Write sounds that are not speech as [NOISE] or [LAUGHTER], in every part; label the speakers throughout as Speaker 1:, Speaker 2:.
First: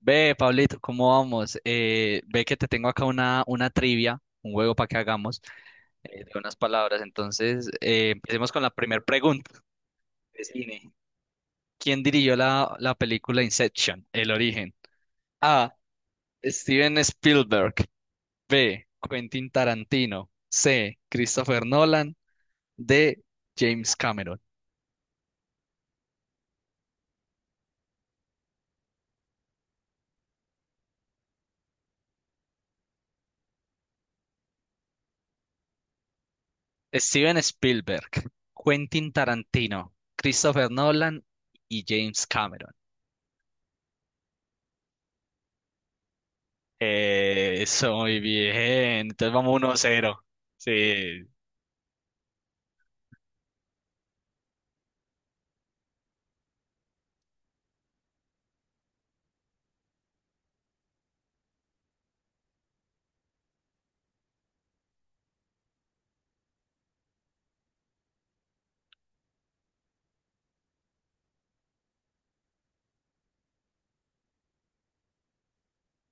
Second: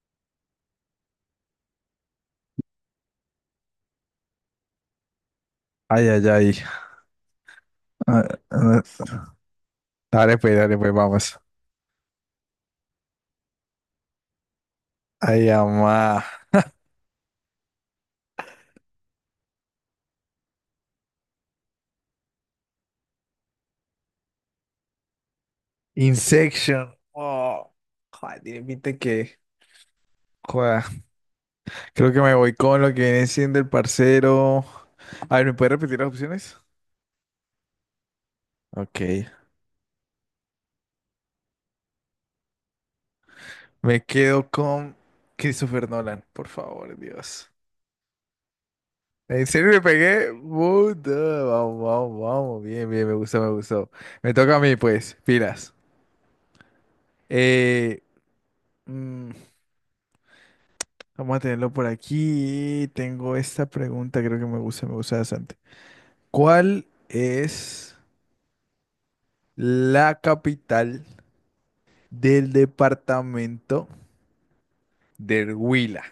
Speaker 1: Ve, Pablito, ¿cómo vamos? Ve que te tengo acá una trivia, un juego para que hagamos
Speaker 2: Ay, ay,
Speaker 1: de
Speaker 2: ay.
Speaker 1: unas palabras. Entonces,
Speaker 2: Ah,
Speaker 1: empecemos con la primera
Speaker 2: ah.
Speaker 1: pregunta de
Speaker 2: Dale, pues,
Speaker 1: cine.
Speaker 2: vamos.
Speaker 1: ¿Quién dirigió la película Inception, El Origen?
Speaker 2: Ay,
Speaker 1: A.
Speaker 2: amá.
Speaker 1: Steven Spielberg. B. Quentin Tarantino. C. Christopher Nolan. D. James Cameron.
Speaker 2: Insection. Oh, joder, tiene pinta que. Joder. Creo que me voy con lo que viene siendo el parcero. A ver, ¿me puedes repetir las opciones?
Speaker 1: Steven Spielberg,
Speaker 2: Ok.
Speaker 1: Quentin Tarantino, Christopher Nolan y James Cameron.
Speaker 2: Me quedo con Christopher Nolan, por favor, Dios.
Speaker 1: Eso, muy bien. Entonces
Speaker 2: ¿En
Speaker 1: vamos
Speaker 2: serio
Speaker 1: 1
Speaker 2: me
Speaker 1: cero.
Speaker 2: pegué? Puta,
Speaker 1: Sí.
Speaker 2: vamos, vamos, vamos. Bien, bien, me gustó, me gustó. Me toca a mí, pues. Pilas. Eh. mm, Vamos a tenerlo por aquí. Tengo esta pregunta, creo que me gusta bastante. ¿Cuál es la capital del departamento del Huila?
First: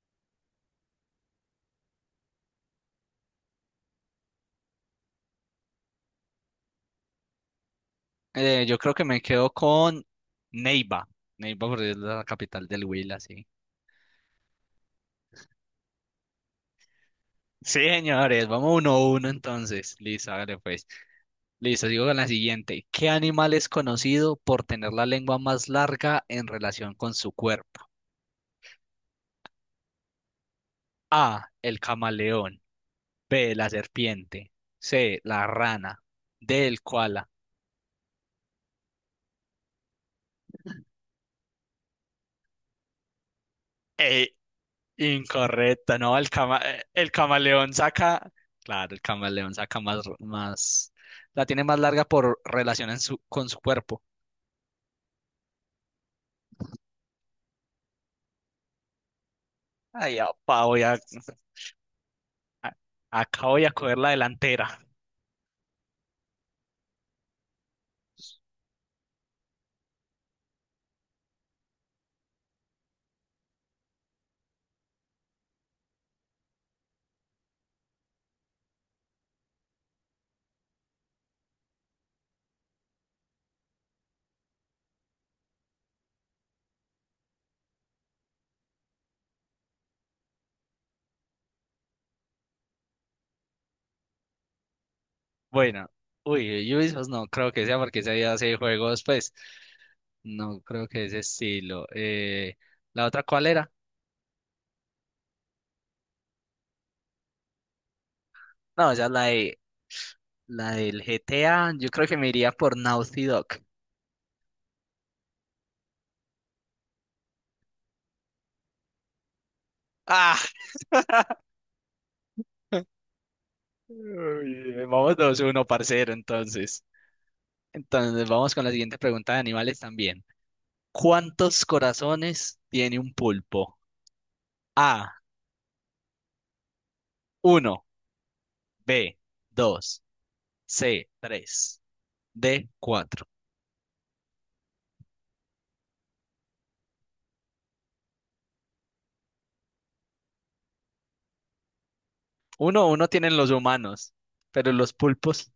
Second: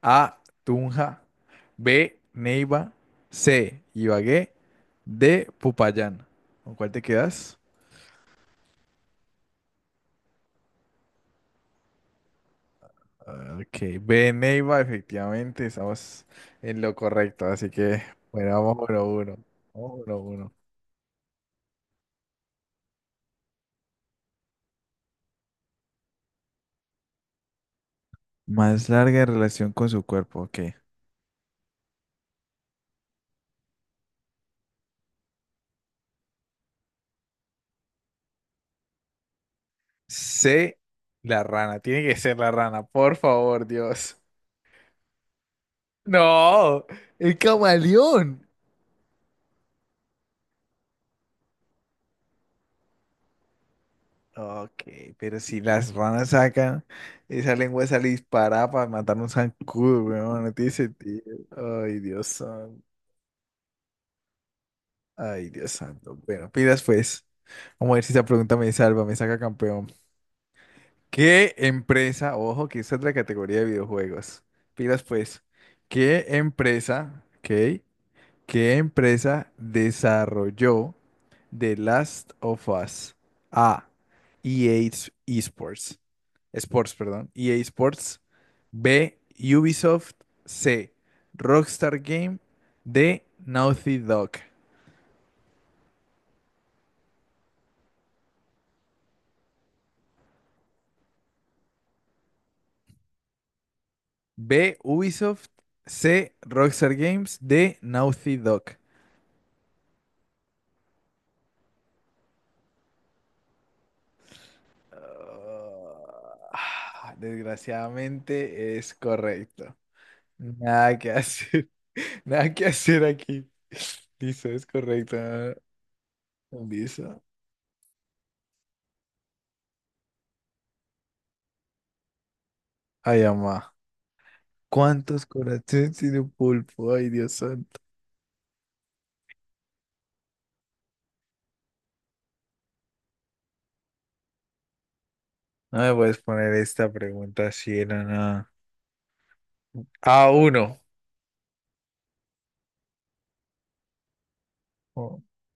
Speaker 2: A, Tunja. B, Neiva. C, Ibagué. D, Popayán. ¿Con cuál te quedas?
Speaker 1: Yo creo que me quedo con Neiva. Neiva porque es la capital del Huila, sí.
Speaker 2: Ah, ok, B, Neiva, efectivamente, estamos en lo correcto, así
Speaker 1: Sí,
Speaker 2: que
Speaker 1: señores,
Speaker 2: bueno,
Speaker 1: vamos
Speaker 2: vamos uno a
Speaker 1: 1 uno
Speaker 2: uno.
Speaker 1: entonces.
Speaker 2: Vamos uno a
Speaker 1: Listo,
Speaker 2: uno.
Speaker 1: hágale pues. Listo, sigo con la siguiente. ¿Qué animal es conocido por tener la lengua más larga en relación con su cuerpo?
Speaker 2: Más larga en relación con su cuerpo, ok.
Speaker 1: A, el camaleón. B, la serpiente. C, la rana. D, el koala.
Speaker 2: C, la rana. Tiene que ser la rana, por favor, Dios.
Speaker 1: Incorrecta, no, el cama,
Speaker 2: No,
Speaker 1: el
Speaker 2: el
Speaker 1: camaleón saca,
Speaker 2: camaleón.
Speaker 1: claro, el camaleón saca más, la tiene más larga por relación en su, con su cuerpo.
Speaker 2: Ok, pero si las ranas sacan esa lengua, sale disparada para matar un zancudo,
Speaker 1: Ay,
Speaker 2: weón. No
Speaker 1: apa,
Speaker 2: tiene sentido. Ay, Dios
Speaker 1: a-
Speaker 2: santo.
Speaker 1: acá voy a coger la delantera.
Speaker 2: Ay, Dios santo. Bueno, pidas pues. Vamos a ver si esa pregunta me salva, me saca campeón. ¿Qué empresa, ojo, que esa es la categoría de videojuegos? Pidas pues. ¿Qué empresa, ok? ¿Qué empresa desarrolló The Last of Us? A. EA Sports. Sports, perdón. EA Sports. B. Ubisoft. C. Rockstar Game. D. Naughty Dog.
Speaker 1: Bueno, uy, Ubisoft no creo que sea porque ese día hace juegos, pues, no creo que ese estilo. ¿La otra cuál era?
Speaker 2: B. Ubisoft. C. Rockstar Games. D. Naughty Dog.
Speaker 1: No, esa es la de, la del GTA, yo creo que me iría por Naughty Dog.
Speaker 2: Ah, desgraciadamente es correcto.
Speaker 1: Ah,
Speaker 2: Nada que hacer. [LAUGHS] Nada que
Speaker 1: [LAUGHS]
Speaker 2: hacer aquí. Listo, es
Speaker 1: uy, vamos
Speaker 2: correcto.
Speaker 1: 2-1, parcero, entonces.
Speaker 2: Listo.
Speaker 1: Entonces vamos con la siguiente pregunta de animales también. ¿Cuántos corazones tiene un
Speaker 2: Ay, mamá.
Speaker 1: pulpo? A,
Speaker 2: ¿Cuántos corazones tiene un pulpo? Ay, Dios santo.
Speaker 1: uno. B, 2. C, 3. D, 4.
Speaker 2: No me puedes poner esta pregunta así era nada. A uno.
Speaker 1: Uno, uno tienen los humanos, pero los
Speaker 2: Oh,
Speaker 1: pulpos...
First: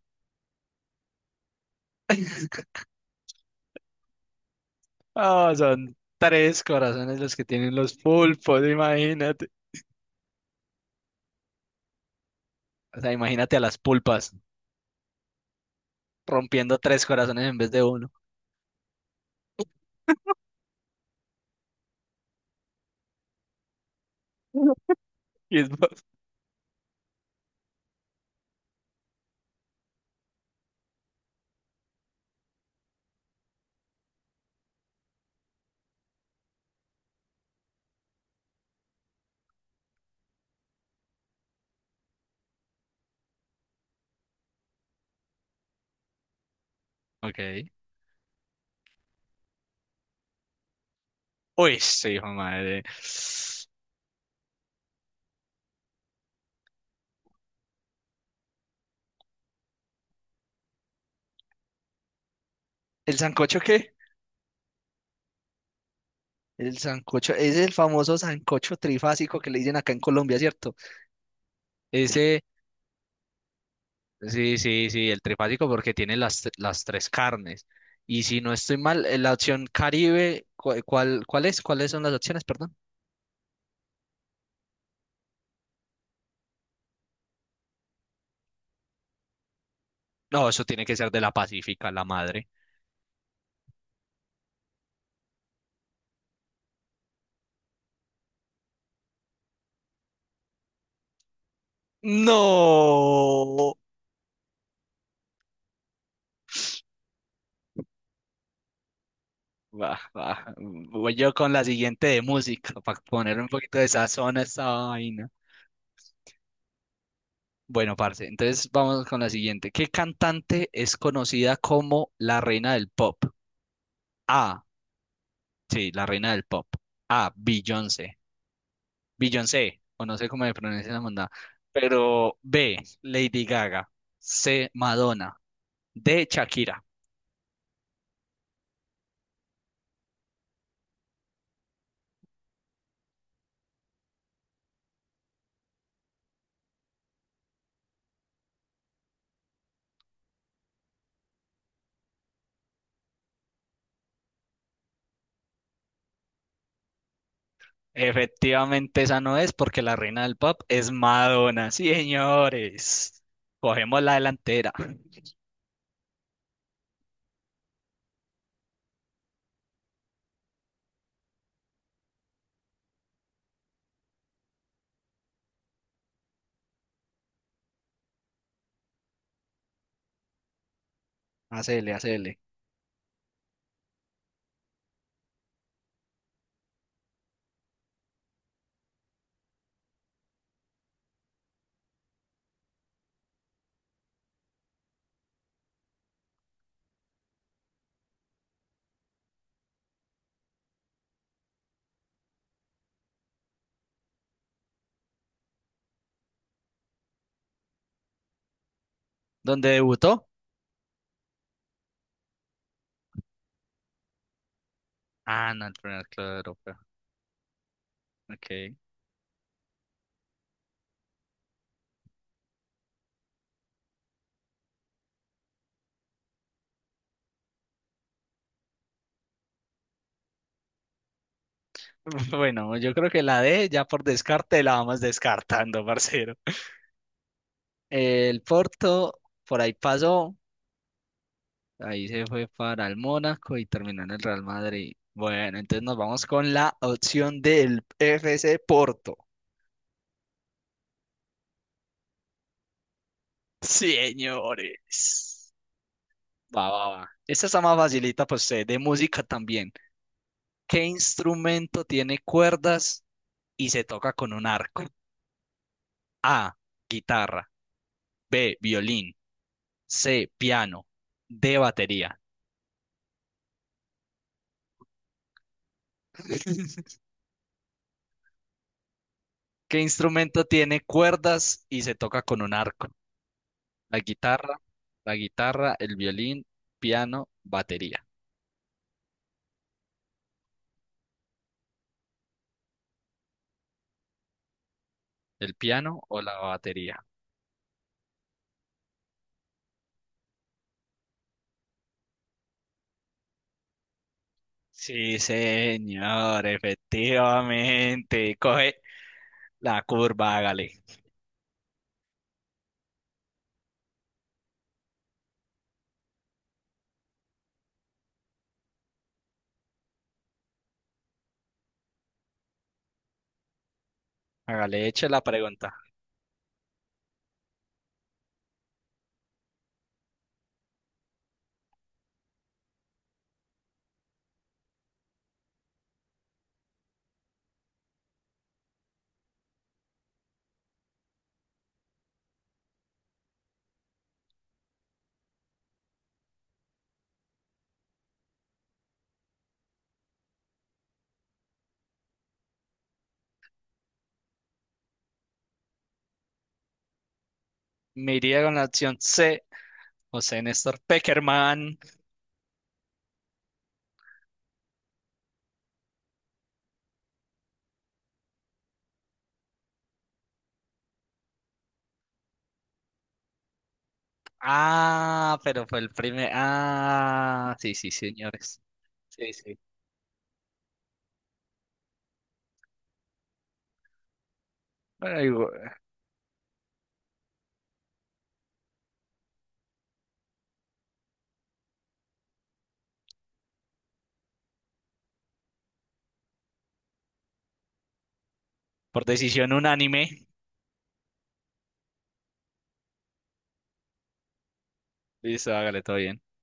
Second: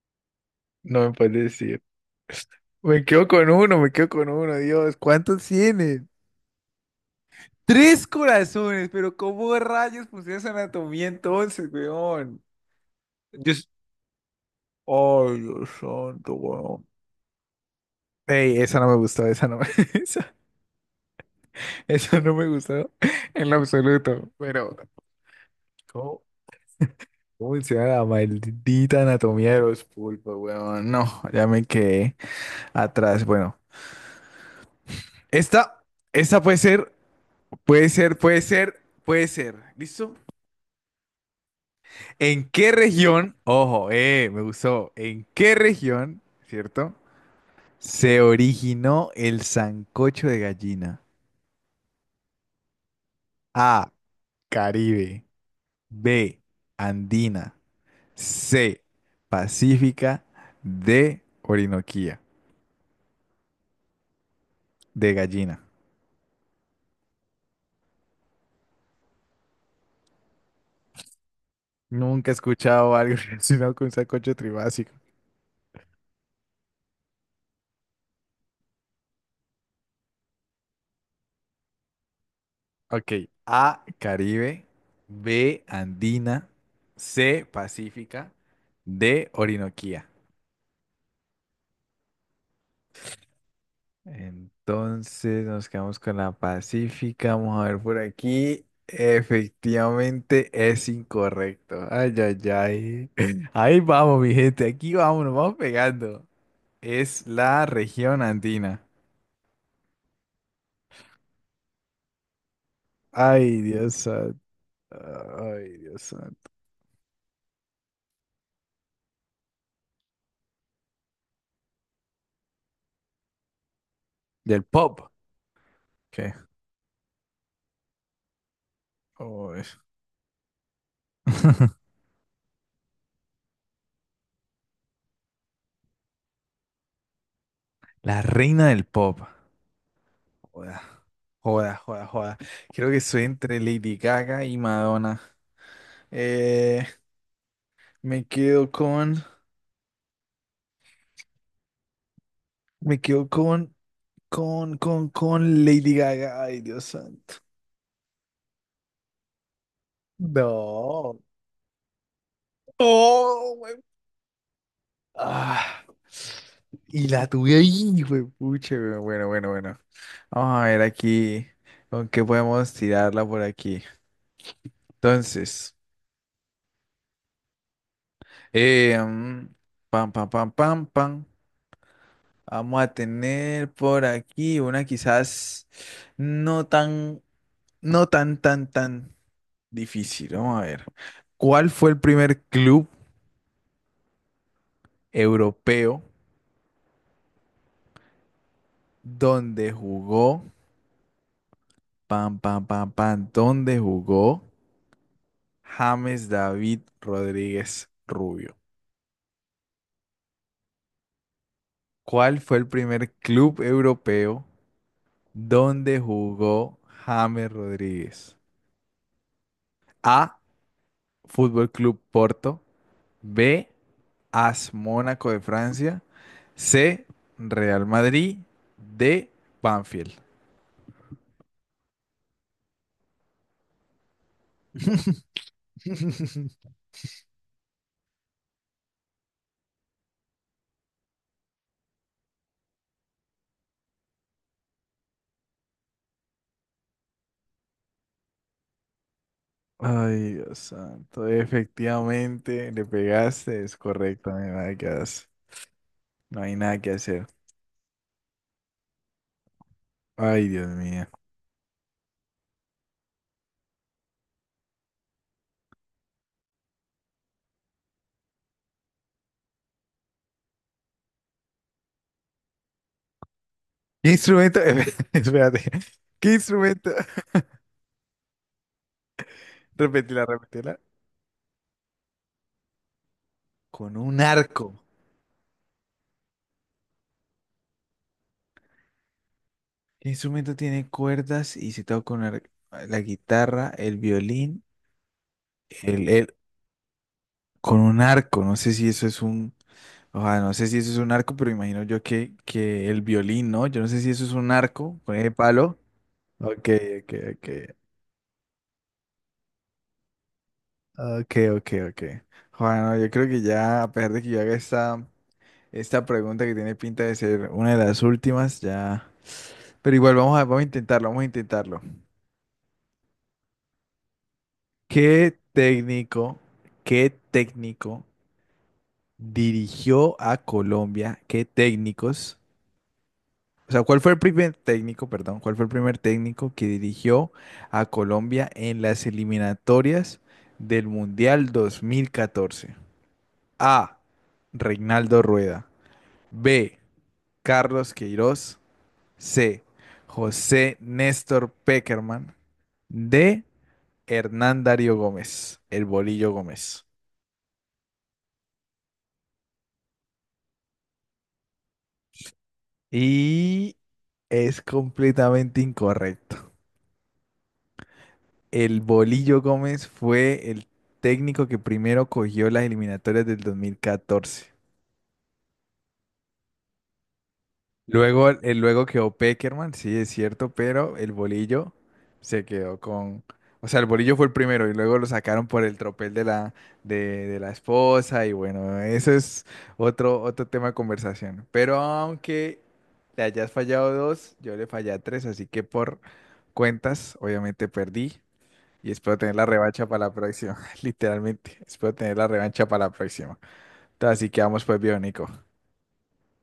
Speaker 2: no me puedes decir.
Speaker 1: [LAUGHS]
Speaker 2: Me quedo con uno, me quedo con uno, Dios. ¿Cuántos
Speaker 1: Ah, son
Speaker 2: tiene?
Speaker 1: tres corazones los que tienen los
Speaker 2: Tres
Speaker 1: pulpos,
Speaker 2: corazones, pero
Speaker 1: imagínate.
Speaker 2: ¿cómo rayos pusieron esa anatomía entonces, weón?
Speaker 1: O sea,
Speaker 2: Yo...
Speaker 1: imagínate a
Speaker 2: s-
Speaker 1: las pulpas
Speaker 2: Ay, Dios santo,
Speaker 1: rompiendo
Speaker 2: weón.
Speaker 1: tres corazones en vez de uno.
Speaker 2: Ey, esa no me gustó, esa no me, [LAUGHS] esa, esa no me gustó en lo absoluto. Pero,
Speaker 1: [LAUGHS] Y es más.
Speaker 2: ¿cómo, cómo menciona la maldita anatomía de los pulpos, weón? No, ya me quedé atrás. Bueno, esta, esta puede ser, puede ser, puede ser, puede ser. ¿Listo? ¿En qué región, ojo, me gustó, ¿en qué región, cierto?
Speaker 1: Ok.
Speaker 2: Se originó el sancocho de gallina.
Speaker 1: Uy, sí, hijo de madre.
Speaker 2: A, Caribe. B, Andina. C. Pacífica. D. Orinoquía.
Speaker 1: ¿El sancocho qué?
Speaker 2: De gallina.
Speaker 1: El sancocho, es el famoso sancocho trifásico que le dicen acá en Colombia, ¿cierto?
Speaker 2: Nunca he
Speaker 1: Ese,
Speaker 2: escuchado algo [LAUGHS] relacionado con sacocho
Speaker 1: sí, sí,
Speaker 2: tribásico.
Speaker 1: sí, el trifásico porque tiene las tres carnes. Y si no estoy mal, la opción Caribe, ¿cuál es? ¿Cuáles son las opciones, perdón?
Speaker 2: Ok. A. Caribe. B. Andina. C. Pacífica. D. Orinoquía.
Speaker 1: No, eso tiene que ser de la Pacífica, la madre.
Speaker 2: Entonces nos quedamos con la Pacífica. Vamos a ver por aquí. Efectivamente es incorrecto. Ay, ay, ay. [LAUGHS]
Speaker 1: No.
Speaker 2: Ahí vamos, mi gente. Aquí vamos, nos vamos pegando. Es la región andina.
Speaker 1: Va, va. Voy yo con la siguiente de música, para poner un
Speaker 2: Ay,
Speaker 1: poquito de
Speaker 2: Dios
Speaker 1: sazón
Speaker 2: santo.
Speaker 1: a esta vaina.
Speaker 2: Ay, Dios santo.
Speaker 1: Bueno, parce, entonces vamos con la siguiente. ¿Qué cantante es conocida como la reina del pop? A,
Speaker 2: Del pop.
Speaker 1: sí, la reina
Speaker 2: ¿Qué?
Speaker 1: del pop. A, Beyoncé.
Speaker 2: Uy.
Speaker 1: Beyoncé, o no sé cómo se pronuncia la mandada.
Speaker 2: [LAUGHS]
Speaker 1: Pero B, Lady Gaga. C, Madonna. D, Shakira.
Speaker 2: La reina del pop. Joda, joda, joda, joda. Creo que soy entre Lady Gaga y Madonna. Eh, me quedo con. Me quedo con. Con Lady Gaga. Ay, Dios santo.
Speaker 1: Efectivamente, esa no es porque la reina del pop es
Speaker 2: No.
Speaker 1: Madonna. Sí, señores.
Speaker 2: ¡Oh!
Speaker 1: Cogemos la delantera.
Speaker 2: Ah, y la tuve ahí, güey, pucha, güey. Bueno, bueno, bueno. Vamos a ver aquí con qué podemos tirarla por aquí. Entonces, eh, mm, pam, pam, pam, pam, pam.
Speaker 1: Hacele, hacele.
Speaker 2: Vamos a tener por aquí una quizás no tan, no tan, tan, tan difícil. Vamos a ver. ¿Cuál fue el primer club europeo donde jugó? Pam, pam, pam, pam. ¿Dónde jugó? James David Rodríguez Rubio.
Speaker 1: ¿Dónde debutó?
Speaker 2: ¿Cuál fue el primer club europeo
Speaker 1: Ah, no, el
Speaker 2: donde
Speaker 1: primer club de Europa.
Speaker 2: jugó James Rodríguez?
Speaker 1: Ok.
Speaker 2: A. Fútbol Club Porto. B. AS Mónaco de Francia. C. Real Madrid. D. Banfield.
Speaker 1: [LAUGHS] Bueno, yo creo que la D ya por descarte la vamos
Speaker 2: [LAUGHS]
Speaker 1: descartando, [LAUGHS] parcero. El Porto por ahí pasó, ahí se fue para el Mónaco y terminó en el Real Madrid. Bueno, entonces nos vamos con la opción del F C Porto.
Speaker 2: Ay, Dios santo. Efectivamente, le pegaste. Es
Speaker 1: Sí,
Speaker 2: correcto. No hay nada que hacer.
Speaker 1: señores.
Speaker 2: No hay
Speaker 1: Va,
Speaker 2: nada
Speaker 1: va,
Speaker 2: que
Speaker 1: va.
Speaker 2: hacer.
Speaker 1: Esta está más facilita para usted, de música también.
Speaker 2: Ay, Dios
Speaker 1: ¿Qué
Speaker 2: mío.
Speaker 1: instrumento tiene cuerdas y se toca con un arco? A, guitarra, B, violín, C, piano, D, batería.
Speaker 2: ¿Qué instrumento? [LAUGHS] Espérate. ¿Qué instrumento?
Speaker 1: [LAUGHS]
Speaker 2: [LAUGHS]
Speaker 1: ¿Qué
Speaker 2: Repetila,
Speaker 1: instrumento
Speaker 2: repetila.
Speaker 1: tiene cuerdas y se toca con un arco?
Speaker 2: Con
Speaker 1: La
Speaker 2: un
Speaker 1: guitarra,
Speaker 2: arco.
Speaker 1: la guitarra, el violín, piano, batería.
Speaker 2: ¿Qué instrumento tiene cuerdas y se toca con la guitarra, el violín,
Speaker 1: ¿El piano
Speaker 2: el,
Speaker 1: o
Speaker 2: el-
Speaker 1: la batería?
Speaker 2: con un arco? No sé si eso es un, ojalá, no sé si eso es un arco, pero imagino yo que el violín, ¿no? Yo no sé si eso es un arco con
Speaker 1: Sí,
Speaker 2: el palo.
Speaker 1: señor,
Speaker 2: Ok, ok, ok.
Speaker 1: efectivamente. Coge la curva, hágale.
Speaker 2: Ok, ok, ok. Bueno, yo creo que ya, a pesar de que yo haga esta pregunta que tiene pinta de ser una de las últimas, ya. Pero igual vamos a intentarlo, vamos a intentarlo.
Speaker 1: Hágale, eche la
Speaker 2: ¿Qué
Speaker 1: pregunta.
Speaker 2: técnico, qué técnico dirigió a Colombia? ¿Qué técnicos? O sea, ¿cuál fue el primer técnico, perdón, cuál fue el primer técnico que dirigió a Colombia en las eliminatorias del Mundial 2014? A. Reinaldo Rueda. B. Carlos Queiroz. C. José Néstor Peckerman. D. Hernán Darío Gómez, el Bolillo Gómez.
Speaker 1: Me iría con la opción C, José Néstor Peckerman.
Speaker 2: Y es completamente incorrecto. El Bolillo Gómez fue el técnico que primero cogió las eliminatorias del 2014.
Speaker 1: Ah, pero fue el primer. Ah, sí, sí,
Speaker 2: Luego,
Speaker 1: señores.
Speaker 2: luego quedó
Speaker 1: Sí, sí.
Speaker 2: Peckerman, sí, es cierto, pero el bolillo se quedó con... O sea, el bolillo fue el primero y luego lo
Speaker 1: Bueno,
Speaker 2: sacaron
Speaker 1: digo,
Speaker 2: por el tropel de la, de, de la esposa y bueno, eso es otro tema de conversación. Pero aunque le hayas fallado dos, yo le fallé a tres, así que por cuentas, obviamente perdí y
Speaker 1: por
Speaker 2: espero tener la
Speaker 1: decisión
Speaker 2: revancha para la
Speaker 1: unánime.
Speaker 2: próxima, [LAUGHS] literalmente. Espero tener la revancha para la próxima. Entonces, así que vamos pues, Bionico.
Speaker 1: Listo, hágale todo bien.